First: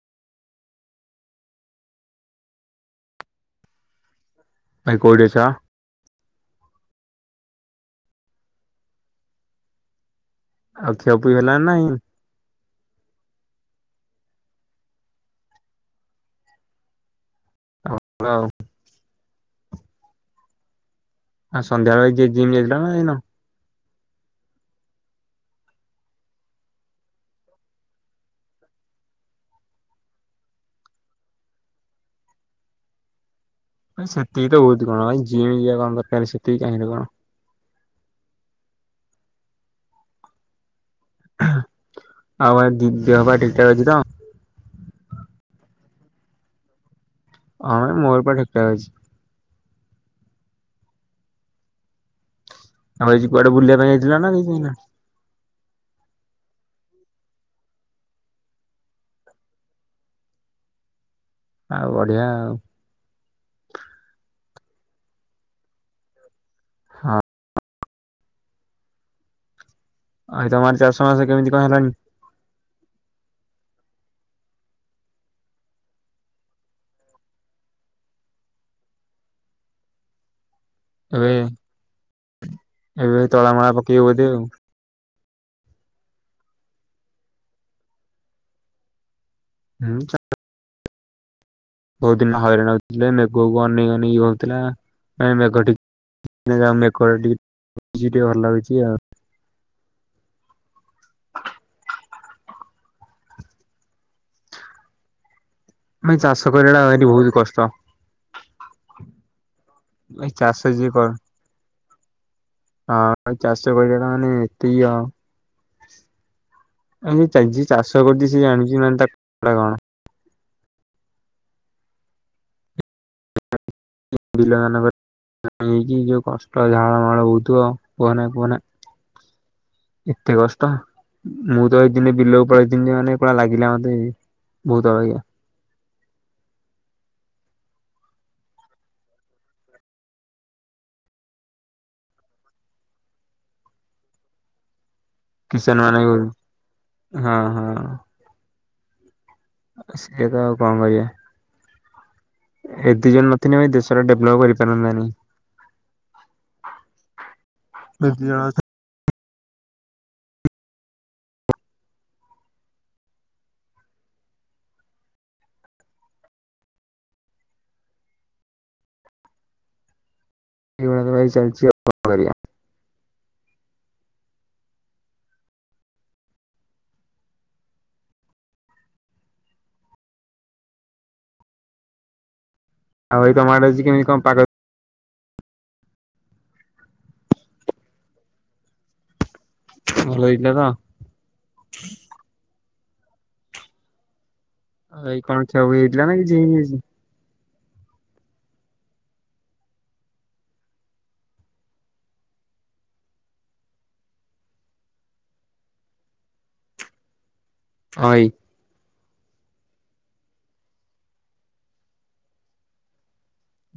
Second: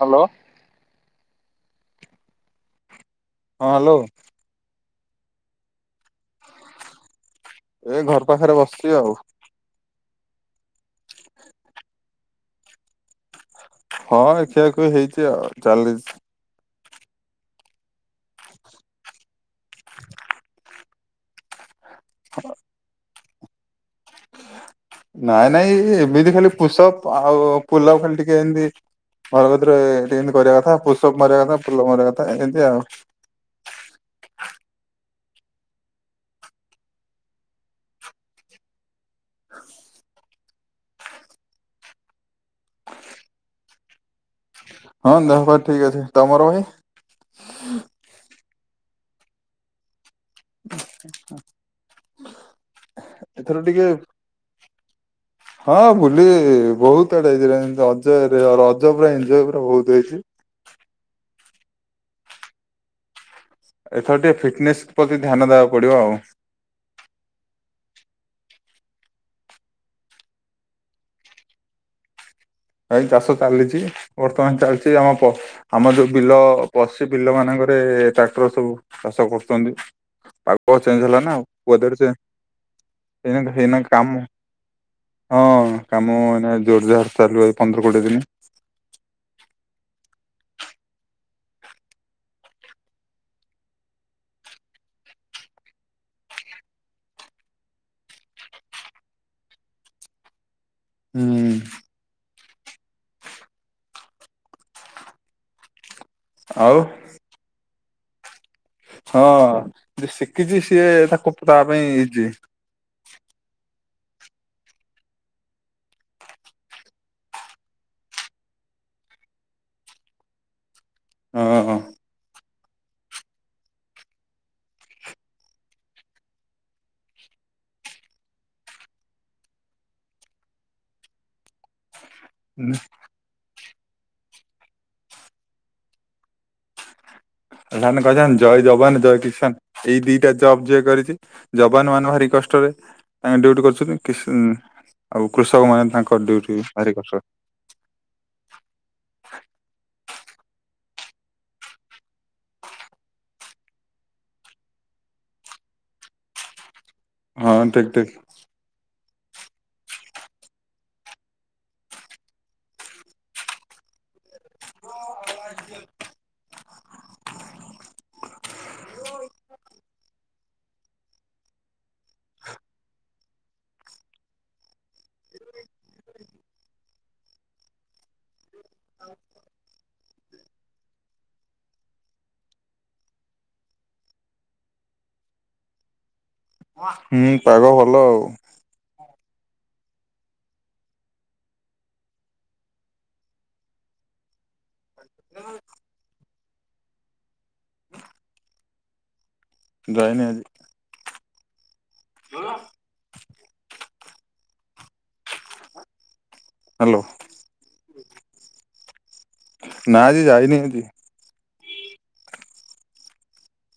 Hello. ହଁ hello. ଭାଇ କୋଉଠି ଅଛ? ଏ ଘର ପାଖରେ ବସିଛି ଆଉ। ଆଉ ଖ୍ଆ ପିଆ ହେନା ନାଇ? ହଁ ଖିଆ ଖୁଇ ହେଇଚି ଆଉ ଚାଲି [unintelligible] ଆଉ ସନ୍ଧ୍ୟା ବେଳେ ଜି ଜିମ୍ ଯାଇଥିଲ ନା ଯାଇନ? ନାଇଁ ନାଇଁ ଏମିତି ଖାଲି ପୁଷଅପ ଆଉ ପୁଲଅପ ଖାଲି ଟିକେ ଏମତି ଘରକତିରେ ଏ ଏମିତି କରିବା କଥା ପୁଷଅପ ମରିବା କଥା ପୁଲଅପ ମରିବା କଥା ଏମିତି ଆଉ। ଭାଇ ସେତିକି ଟା [unintelligible] କଣ ଭାଇ ଯିଏ ୟି କଣ ଦରକାର ସେତିକି କାହିଁ ରେ କଣ। ଆଉ ଭାଇ ଦେହପା ଠିକ ଠାକ୍ ଅଛି ତ? ହଁ ଦେହପା ଠିକ ଅଛି। ତମର ଭାଇ? ହଁ ମୋରପା ଠିକଠାକ ଅଛି। [inaudible] ଆଉ ଆଜି କୁଆଡେ ଏଥର ବୁଲିବା ଟିକେ ପାଇଁ ଯାଇଥିଲା ନା ଯାଇନା ହଁ ବୁଲି ବହୁତ ଆଡେ ହେଇଥିଲି ରଜରେ ରଜ ପୁରା ଏନଜୟ ପୁରା ବହୁତ ହେଇଚି। ଆଉ ବଢିଆ ଆଉ। ଏଥର ଟିକେ ଫିଟନେସ୍ ପ୍ରତି ଧ୍ୟାନ ଦେବାକୁ ପଡ଼ିବ ଆଉ। ହଁ। ଆଉ ତମ ଆଡ଼େ ଚାଷ ମାସ କେମିତି କଣ ହେଲାଣି? ଭାଇ ଚାଷ ଚାଲିଚି ବର୍ତ୍ତମାନ ଚାଲିଚି ଆମ ଆମର ଯୋଉ ବିଲ ଅ ପଶି ବିଲ ମାନଙ୍କରେ ଟ୍ରାକ୍ଟର ସବୁ ଚାଷ କରୁଛନ୍ତି। ପାଗ ଚେଞ୍ଜ ହେଲା ଏବେ ନା ୱେଦର୍ ଏବେ ତଳା ଚେଞ୍ଜ ମଳା ହେଇନା ପକେଇବ ବୋଧେ କାମ ଆଉ। ହଁ କାମ ଏଇନା ଜୋରଯାର ଚାଲୁ ପନ୍ଦର କୋଡିଏ ଦିନି। ହୁଁ ଚା ବହୁତ ଦିନ ହଇରାଣ ହଉଥିଲେ ମେଘ ଅନେଇ ଅନେଇ ଇଏ ହଉଥିଲା [unintelligible] ମେଘ ଟି ଏଇନା ମେଘ ଟିକେ [unintelligible] ଟିକେ ଭଲ ଲାଗୁଛି ଆଉ। ହୁଁ ଭାଇ ଚାଷ ଆଉ କରିବାଟା ଭାରି ବହୁତ କଷ୍ଟ। ହଁ ଯେ ଭାଇ ଶିଖିଚି ଚାଷ ସିଏ ଯିଏ କର ତାକୁ ତା ପାଇଁ ଇଜି। ଆଉ ଚାଷ କହିଲା ଟା ମନେ [unintelligible] ଅ ଆ ଯିଏ ଚାଷ କରୁଚି ସିଏ ଜାଣିଛି ମାନେ ତା କଷ୍ଟଟା କଣ। ହଁଁ ହଁ। ବିଲ ମାନଙ୍କର ହେଇକି ଯୋଉ କଷ୍ଟ ଝାଳ ମାଳ ହଉଥିବ କୁହନା କୁହନା। ଏତେ କଷ୍ଟ ମୁଁ ତ ଏଇଦିନେ ବିଲକୁ ପଳେଇଥିଲି ମାନେ ପୁରା ଲାଗିଲା ମତେ ବହୁତ ଅବାଗିଆ। ଆ ମନେ କହିଦବାନି ଜୟ ଯବାନ ଜୟ କିଶାନ ଏଇ ଦିଟା ଜବ୍ ଯିଏ କରିଚି ଯବାନ ମାନେ ଭାରି କଷ୍ଟରେ ତାଙ୍କ ଡଉଟି କରୁଛନ୍ତି କିଷ ଇଁ ଆଉ କୃଷକ କିଷାନ ମାନେ ହଁ ତାଙ୍କ ଡିଉଟି ଭାରି କଷ୍ଟ ହଁ ଆଉ ସେୟା ତ ଆଉ କଣ କରିବା। ଏ ଦି ଜଣ ନଥିଲେ ଭାଇ ଦେଶର ଡେଭଲପ କରିପାରନ୍ତାନି। ହଁ ଠିକ ଏ ଦି ଜଣ ଠିକ। ଅଛନ୍ତି ଏ ଭଳିଆ ତ ଭାଇ ଚାଲିଚି କଣ କରିଆ। [inaudible] ଆଉ ଏଇ ତମ ଆଡ଼େ ଅଛି କେମତି କଣ ପାଗ? ହୁଁ ପାଗ ଭଲ ଆଉ। ଭଲ ହେଇଥିଲା ତ? ଆଉ ଏଇ କଣ [unintelligible] ହେଇଥିଲା ନା କିଛି ହେଇନି ଆଜି? ଜଏନ୍ ହେନି ହଁ। ହାଲୋ। ଅଁ ଇ ନା ଆଜି ଯାଇନି ନାହାନ୍ତି।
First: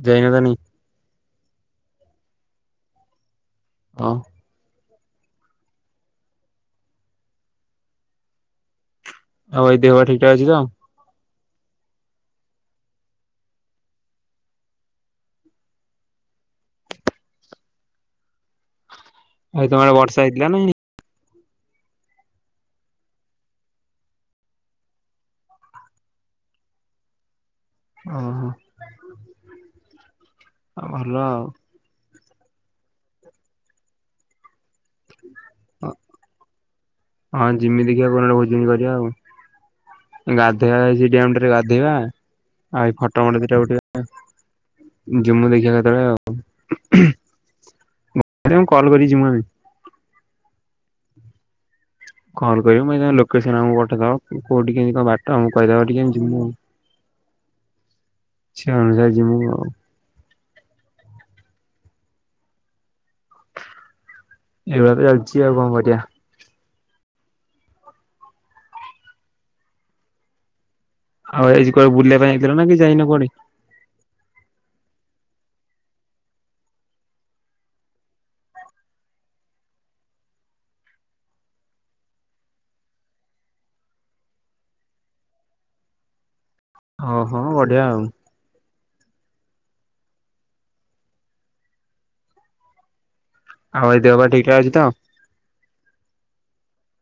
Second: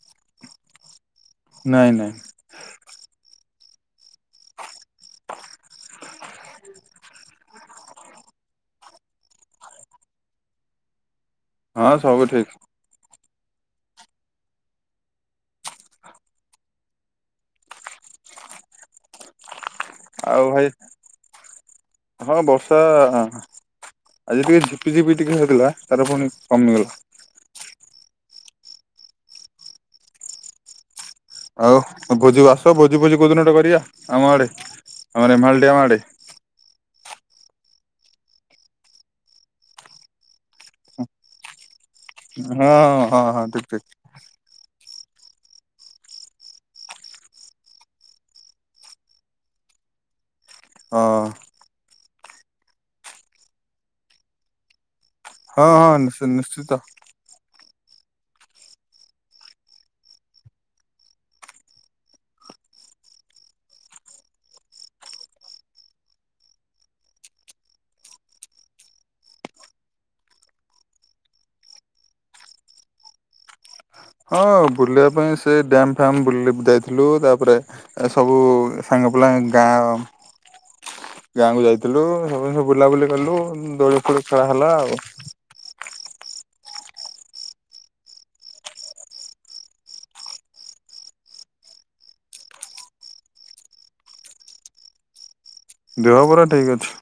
ଜାଇନତାନି ନାଇଁ ନାଇଁ। ହଁ। ଆଉ ଏଇ ଦେହ ଠିକ୍ ଠାକ୍ ଅଛିତ? ହଁ ସବୁ ଠିକ୍। ଆଉ ତମଆଡ଼େ ବଷ୍ ଆଉ ଭାଇ ହଁ ବର୍ଷା ଆଜି ଟିକେ ଝିପି ଝିପି ଟିକେ ହେଇଥିଲା ତାରେ ପୁଣି କମିଗଲା। ଓହୋ ଆଉ ଭଲ ଆଉ। ଆଉ ଭୋଜିକୁ ଆସ ଭୋଜି ଫୋଜି କେଉଁଦିନ ଗୋଟେ କରିବା ଆମ ଆଡ଼େ ଆମ ରେମାହାଲ୍ ଡ୍ୟାମ୍ ଆଡ଼େ। ହଁ ଯିମି ଦେଖଆ କୋଉଦିନ ଭୋଜନୀ କରିବା ଆଉ। ଗାଧେଇବାରେ ସେ ଡ୍ୟାମଟାରେ ଗାଧେଇବା ହଁ ଆଉ ଏ ହଁ ଫୋଟୋ ହଁ ମୋଟ ଦିଇଟା ଠିକ ଠିକ ଉଠେଇବା ଜିମୁ ଦେଖିଆ କେତେବେଳେ ଆଉ। ଆରେ ମୁ କଲ୍ କରିଯିମୁ ଆମେ। ହଁ। କଲ୍ କରିମୁ ମୁଏଇନା ଲୋକେସନ ଆମକୁ ପଠେଇଦବ କୋଉଠି କେମିତି କଁ ବା ଟ ହଁ କହିଦବ ହଁ ଟିକେ ଯିମୁ ଆଉ ନିଶ୍ଚିତ। ସେଇ ଅନୁସାରେ ଯିମୁ ଆଉ। ଏଇଭଳିଆ ଚାଲିଚି ଆଉ କଣ କରିବା। ଆଉ ଏଇ ଆଜି କୁଆଡ଼େ ବୁଲିବାପାଇଁ ଜାଇଥିଲନା କି ଯାଇନ କୁଆଡ଼େ ହଁ ବୁଲିବା ପାଇଁ ସେ ଡ୍ୟମ୍ ଫ୍ୟାମ୍ ଯାଇଥିଲୁ ତାପରେ ଏ ସବୁ ସାଙ୍ଗ ପିଲା ଗାଁ ଗାଁକୁ ଯାଇଥିଲୁ ସବୁ ସୁବୁ ବୁଲାବୁଲି କଲୁ ଦୋଳି ଫୋଳି ଖେଳା ହେଲା ଆଉ। ହଁ ହଁ ବଢ଼ିଆ ଆଉ। ଆଉ ଏଇ ଦେହପା ଠିକଠାକ ଅଛିତ? ଦେହ ପରା ଠିକ୍ ଅଛି।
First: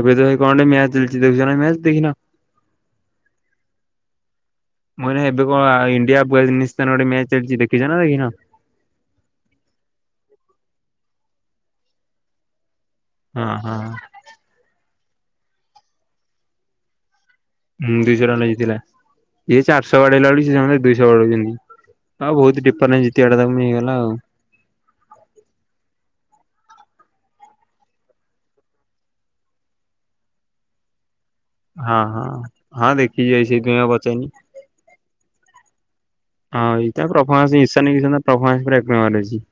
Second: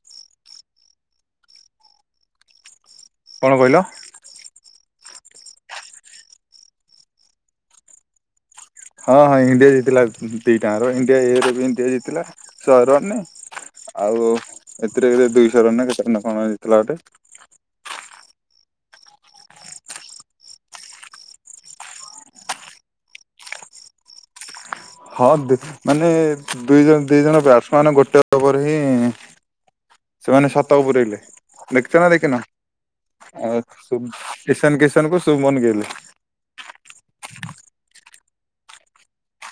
ଏବେତ ଭାଇ କଣ ମ୍ୟାଚ୍ ଚାଲିଚି ଦେଖୁଚନା ମ୍ୟାଚ୍ ଦେଖିନ। କଣ କହିଲ? ମୁଁ ଏବେ କଣ ଇଣ୍ଡିଆ ପାକିସ୍ତାନ ଗୋଟେ ମ୍ୟାଚ୍ ଚାଲିଚି ଦେଖିଚନା ଦେଖିନ? ହଁ ହଁ ଇଣ୍ଡିଆ ଜିତିଲା ଦିଇ ଟାଙ୍କର ଇଣ୍ଡିଆ ଇଏରବି ଇଣ୍ଡିଆ ଜିତିଲା ଶହେ ରନ୍ ରେ। ହଁ ହଁ। ଆଉ ଏଥିରେ ଦୁଇଶହ ରନା କେତେ କଣ ଜିତିଲା ଗୋଟେ। ହୁଁ ଦୁଇଶହ ରନ୍ ଜିତିଲା ଇଏ ଚାରିଶହ ବାଡ଼େଇଲା ବୋଲି ସେଦୁଇଶହ ବାଡ଼େଚନ୍ତି। ହଉ ବହୁତ୍ ଡିପାର ନାଁ ଜିତିଗଲା ତାକୁ ନେଇଗଲା ଆଉ। ହଁ ମାନେ ଦୁଇ ଜଣ ଦିଇ ଜଣ ବ୍ୟାଟ୍ସମାନେ ଗୋଟେ ଓଭର ହିଁ ସେମାନେ ସତକୁ ପୁରଇଲେ। ହଁ ଦେଖିଚନା ହଁ। ଦେଖିନ ହଁ ଦେଖିଛି ଭାଇ ଆ ସେଇଥିପାଇଁ ଆଉ ପଚାରିନି। କିସନ୍ କିସନକୁ ଶୁମନ୍ ଗିଲେ। ହଁ ଏଇଟା ପ୍ରଫମାନ୍ସଫନ୍ସ ପୁରା ପ୍ରଫମାନ୍ସଟା ଏକ ନମ୍ବର ହେଇଚି।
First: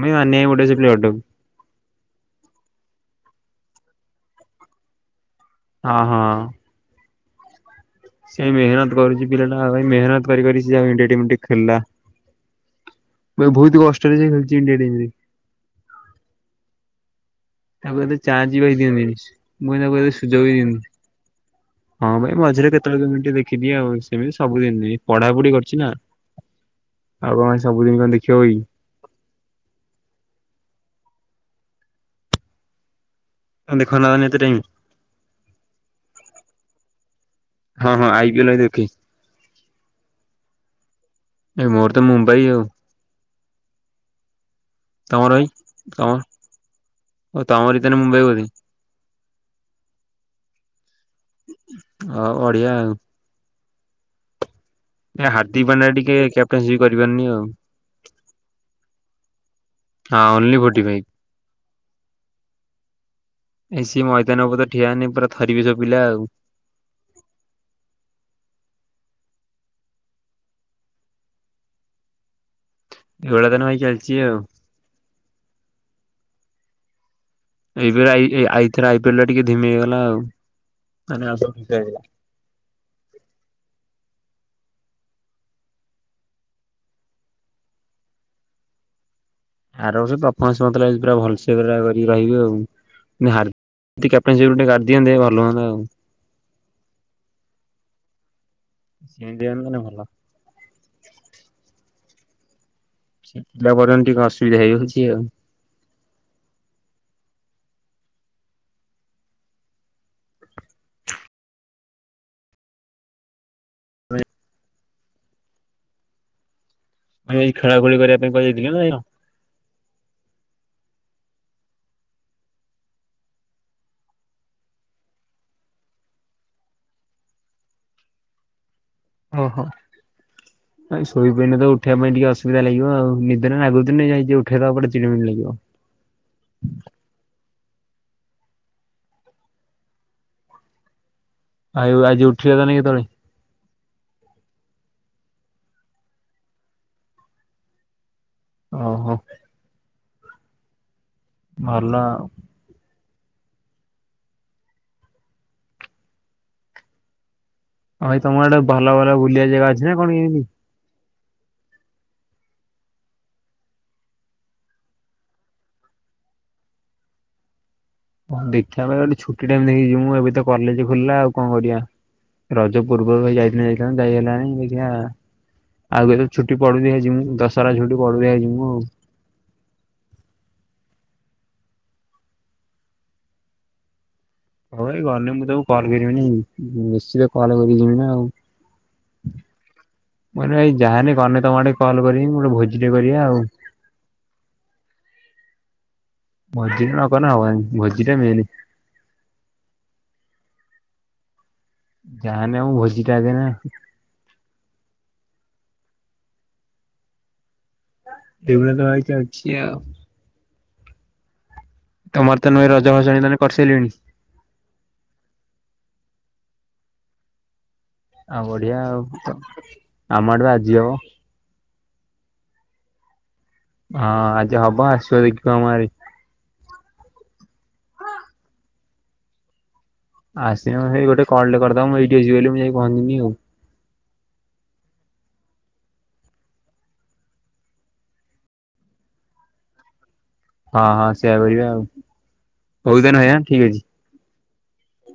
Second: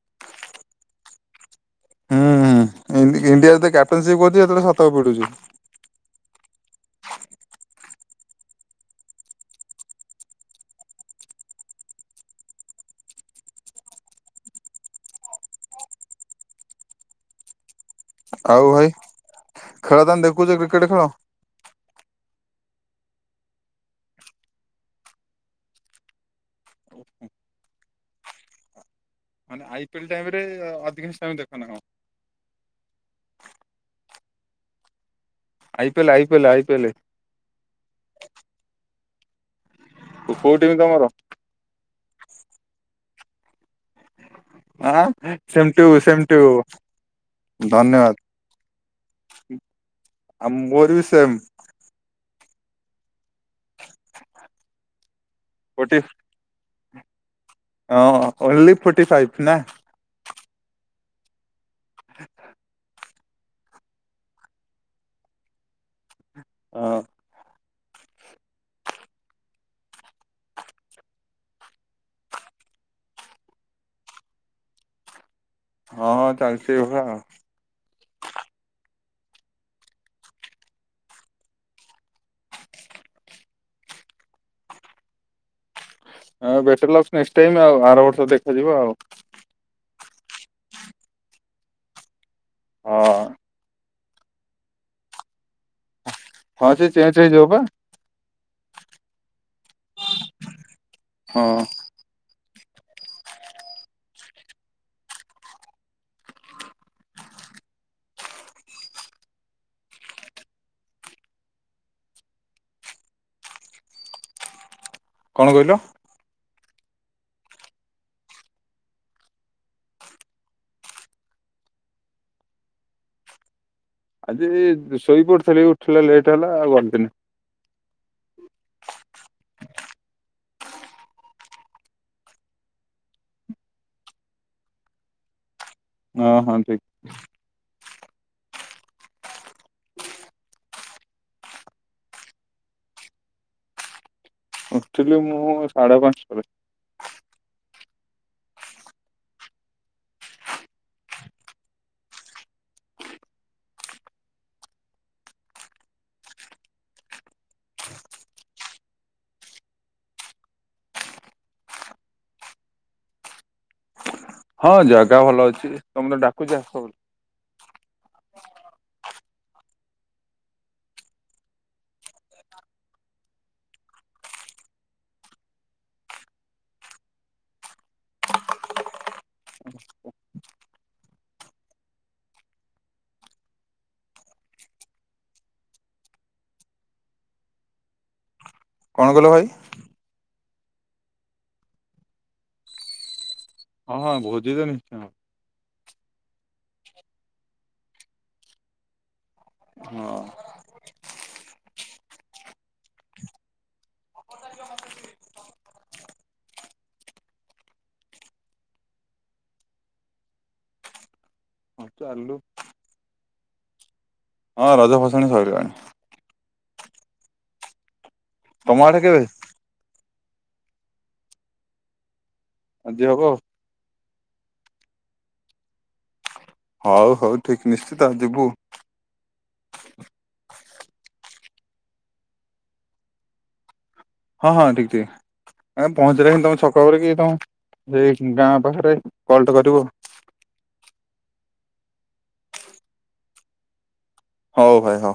ଉମେ ମାନିବାକୁ ପଡ଼ିବ ସେ ପ୍ଲେ ବ୍ୟାଟାକୁ। ଇଡିଆରେେୟା୍ଟନସିପ ଅଛି ସେତେଳେ ଶତ ପିଡ଼ୁଚି। ହଁ ହଁ। ସେ ମେହନତ କରୁଛି ପିଲା ଭ ମେହନତ କରି ଖୋ। [unintelligible] ବହୁତ କଷ୍ଟରେ ସେ ଖଛି ଇଣ୍ଡିଆ ଟିମ ତାକୁ ଏତେ ଚାନ୍ସ ବି ଆଉ ଭାଇ ଦିଅନ୍ତିନି। ମୁଁ ତାକୁ ଖେଳ ଏତେ ତମେ ସୁଯୋଗ ବି ଦେଖୁଛ ଦିଅନ୍ତି। କ୍ରିକେଟ ଖେଳ। ହଁ ଭାଇ ମଝିରେ କେତେବେ ମିନିଟ ଦେଖିଦି ଆଉ ସେମିତି ସବୁଦିନ ପଢାପଢି କରିୁଛି ନା ଆଉ କଣ ସବୁଦିନ କ ଦେଖିବା ହ କି? ମାନେ ଆଇ ପି ଏଲ ଟାଇମ ରେ ଅଧିକାଂଶ ଟ ଦେଖ ନା କଣ? ଦେଖ ଏତେ ଟି ଆଇପ ଆଇପଲେ ଆଇପଲେ ହଁ ହଁ ଆଇବି ନଁ ଦେଖି କୋଉଠିମି ତମର ଏଇ ମୋର ତ ମୁମ୍ବାଇ ଆଉ ଆଁ ତମର ଭାଇ? ସେମଟୁ ତମ ସେମଟୁ ଓ ତମରି ତାହେଲେ ଧନ୍ୟବାଦ। ମୁମ୍ବାଇ ବୋଧେ ଆମ ବୋର ବି ସେମ ଅ ଓଡିଆ ଆଉ ଏ ହାର୍ଦ୍ଦିକ ପ ପାଣ୍ଡା ଗୋଟେ ଟିକେ କ୍ୟାପଟେନସି ବି କରିପାରନି ଆଉ ହଁ ଓନ୍ଲି ଫୋର୍ଟି ଫାଇଭ୍ ନା ହଁ ଓନ୍ଲି ଫୋର୍ଟି ଫାଇଭ ହ [unintelligible] ଏଇ ସି ମଇଦାନ ଉପ ତ ଠିଆାନି ପୁରାଥରିବି ସବୁ ପିଲା ଆଉ ହଁ। ଏଇଳି ତନେ ଭାଇ କଳଛିଉ [unintelligible] ହଁ ଚାଲିଛି ଏ ଭଳି ଆଉ ଏଇଇଥର ଆଇପିଲ ଟିକେ ଧିମି ହେଇଗଲା ଆଉ ମାନେ ଆ ହେଇଗଲା [unintelligible] ଆଁ ବେଟର ଲାଗ ଟାଇମ୍ ଆଉ ଆର ବର୍ଷ ଦେଖାଯିବ ଆଉ ଆରଫନ୍ସ ମତ ପୁରା ଭଲସେ ପୁରା କରିକି ରହିବେ ଆଉ ହଁ। ହ [unintelligible] କ୍ୟାଟେ ସପ ଟୋାରିଅନ୍ତେଲୁଅନ୍ ଆଉ [unintelligible] ହଁ ସେ ଚେଞ୍ଜ ହେଇଯିବ ବା ସେ ଦିଅ ନ ଭଲ [unintelligible] ହଁ। ତାପରେ ଏମିତି ଗସି ହେଇଯାଉଉଛି ଆଉ ହଁ [unintelligible] କଣ କହିଲ? ଆ ଏଇ ଖେଳା ଖେଳି କରିବା ପାଇଁ କହିହାଯେଇଥିଲ କି ନାାଇଁ [unintelligible] ଆଜି ଶୋଇ ପଡିୁଥିଲ ଉଠିଲ ଲେଟ୍ ହେଲା ଆଉ ଗଟଦିନ ଓହୋ। ହଁ [unintelligible] ଶୋଇ ପଣି ତ ଉଠିବା ପାଇଁ ଟିକେ ଅସବିଧାଗିବ ଆଉ ନିଦରେ ଲାଗୁଥନି ଯାଇ ଉଠେଇ ତାେ ଚମିଣି ଲାଗିବ। ହଁ ହଁ। ଆଜି ଉଠିବ ତ ନ କେତବେଳେ ଉଠଥିଲି ମୁଁ ସାଢ଼େ ପାଞ୍ଚରେ ଓହୋ। ମହଲା ଆ ଭାଇ ତମର ଗଟେ ଭଲ ଭଲ ବୁଲିବା ଜାଗା ଅଛି ନା କଣ କେମିତି? ହଁ ଜାଗା ଭଲ ଅଛି ତମେ ତ ଡାକୁଛ? ହଁ ଦେଖିବା ପାଇଁ ଗୋଟେ ଛୁଟି ଟାଇମ ଦେଖିଛିିବ ମୁଁ ଏବେ ତ କଲେଜ ଖୋଲିଲା ଆଉ କଣ କରିବା ରଜ ପୂର୍ବରୁ ଭାଇ ଯାଇଥଲେ ଯାଇଥାନ୍ତା ଯାଇ ହେଲାନି ଦେଖିଆ ଆଉ କେତେବେଳେ ଛୁଟି ପ [unintelligible] ମୁଁ ଦଶହରା ଛୁଟି ପଡିଲେ ଯିମୁ। ହଉ ଭାଇ ଗଲେ ମୁଁ ତମକୁ କଲ୍ କରିବିନି ମୁଁ ନିଶ୍ଚିତ କଲ୍ କରି ଯିବି ନା ଆଉ। କଣ କହିଲ ଭାଇ? ମୁଁ କହିଲି ଭାଇ ଯାହାନି ଗନେ ତମ ଆଡେ କଲ କରିବି ଗୋଟେ ଭୋଜିଟେ କରିବା ଆଉ। ହଁ ହଁ ଭୋଜି ତ ନିଶ୍ଚୟ। ଭୋଜିଟେ ନ କଲେ ହବନି। ଭୋଜିଟା ମେନ୍। ହଁ। ଯାହାନେ ମୁଁ ଭୋଜି ଟା [unintelligible] [unintelligible] [unintelligible] ଅଛିି ଆଉ। ହଁ ଚାଲୁ। ତମର ତ ନୁହେଁ ରଜ [unintelligible] ମାନେ କରି ସାଇଲେଣି? ହଁ ରଜ ଭସାଣି ସରିଲାଣି। ଆଉ ତମ ବଢିଆ ଆଡେ କେବେ ଆଉ। ଆମ ଆଡେ ବା ଆଜି ହବ। ଆଜିି ହବ ଆଉ। ହଁ ଆଜି ହବ ଆସିବ ଦେଖିବ ଆମ ଗାଁରେ? ହଉ ହଉ ଠିକ ନିଶ୍ଚିତ ଯିବୁ। ଆସିଁଲେ ସେ ଗୋଟେ କଲଟେ କରିଦବ ମୁଁ ଏଇଠି ଅଛି ବୋଲି ମୁଁ ଯାଇ ପହଞ୍ଚିଯିବି ଆଉ। ହଁ ହଁ ଠିକ୍ ଠିକ୍। ଆ ପହଞ୍ଚିଲା ହ ତମ ଛକ ପାଖରେ କି ତମ ସେଇ ଗାଁ ପାଖରେ କଲଟେ କରିବୁ। ହଁ ହଁ ସେଇୟା କରିଆ ଆଉ [unintelligible] ଠିକ ଅଛି। ହଉ ଭାଇ ହଉ।